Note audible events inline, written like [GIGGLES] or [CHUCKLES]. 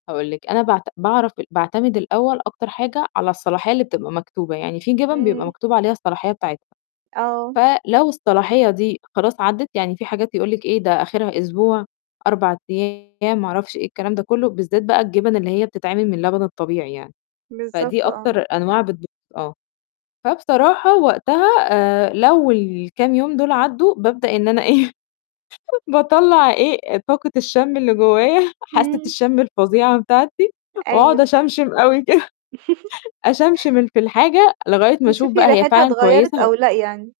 هاقول لِك أنا باعت باعرف باعتمد الأول أكتر حاجة على الصلاحية اللي بتبقى مكتوبة، يعني في جِبن بيبقى إمم. مكتوب عليها الصلاحية بتاعتها، آه. فلو الصلاحية دي خلاص عدّت، يعني في حاجات يقول لِك إيه، ده آخرها أسبوع، 4 أيام، ما أعرفش إيه الكلام ده كله، بالذات بقى الجبن اللي هي بتتعمِل من لبن الطبيعي يعني، فدي بالضبط، آه. أكتر أنواع بتبو آه، فبصراحة وقتها آآ لو الكام يوم دول عدّوا، بابدأ إن أنا إيه؟ [GIGGLES] باطلّع إيه، طاقة الشم اللي جوايا، حاسَّة إمم. الشم الفظيعة بتاعتي، وأقعد أيوه. أشَمْشِم أوي كده. [GIGGLES] [CHUCKLES] أشَمْشِم ال في الحاجة لغاية ما أشوف تشوفي بقى هي ريحتها فعلًا اتغيرت كويسة و أو لأ يعني.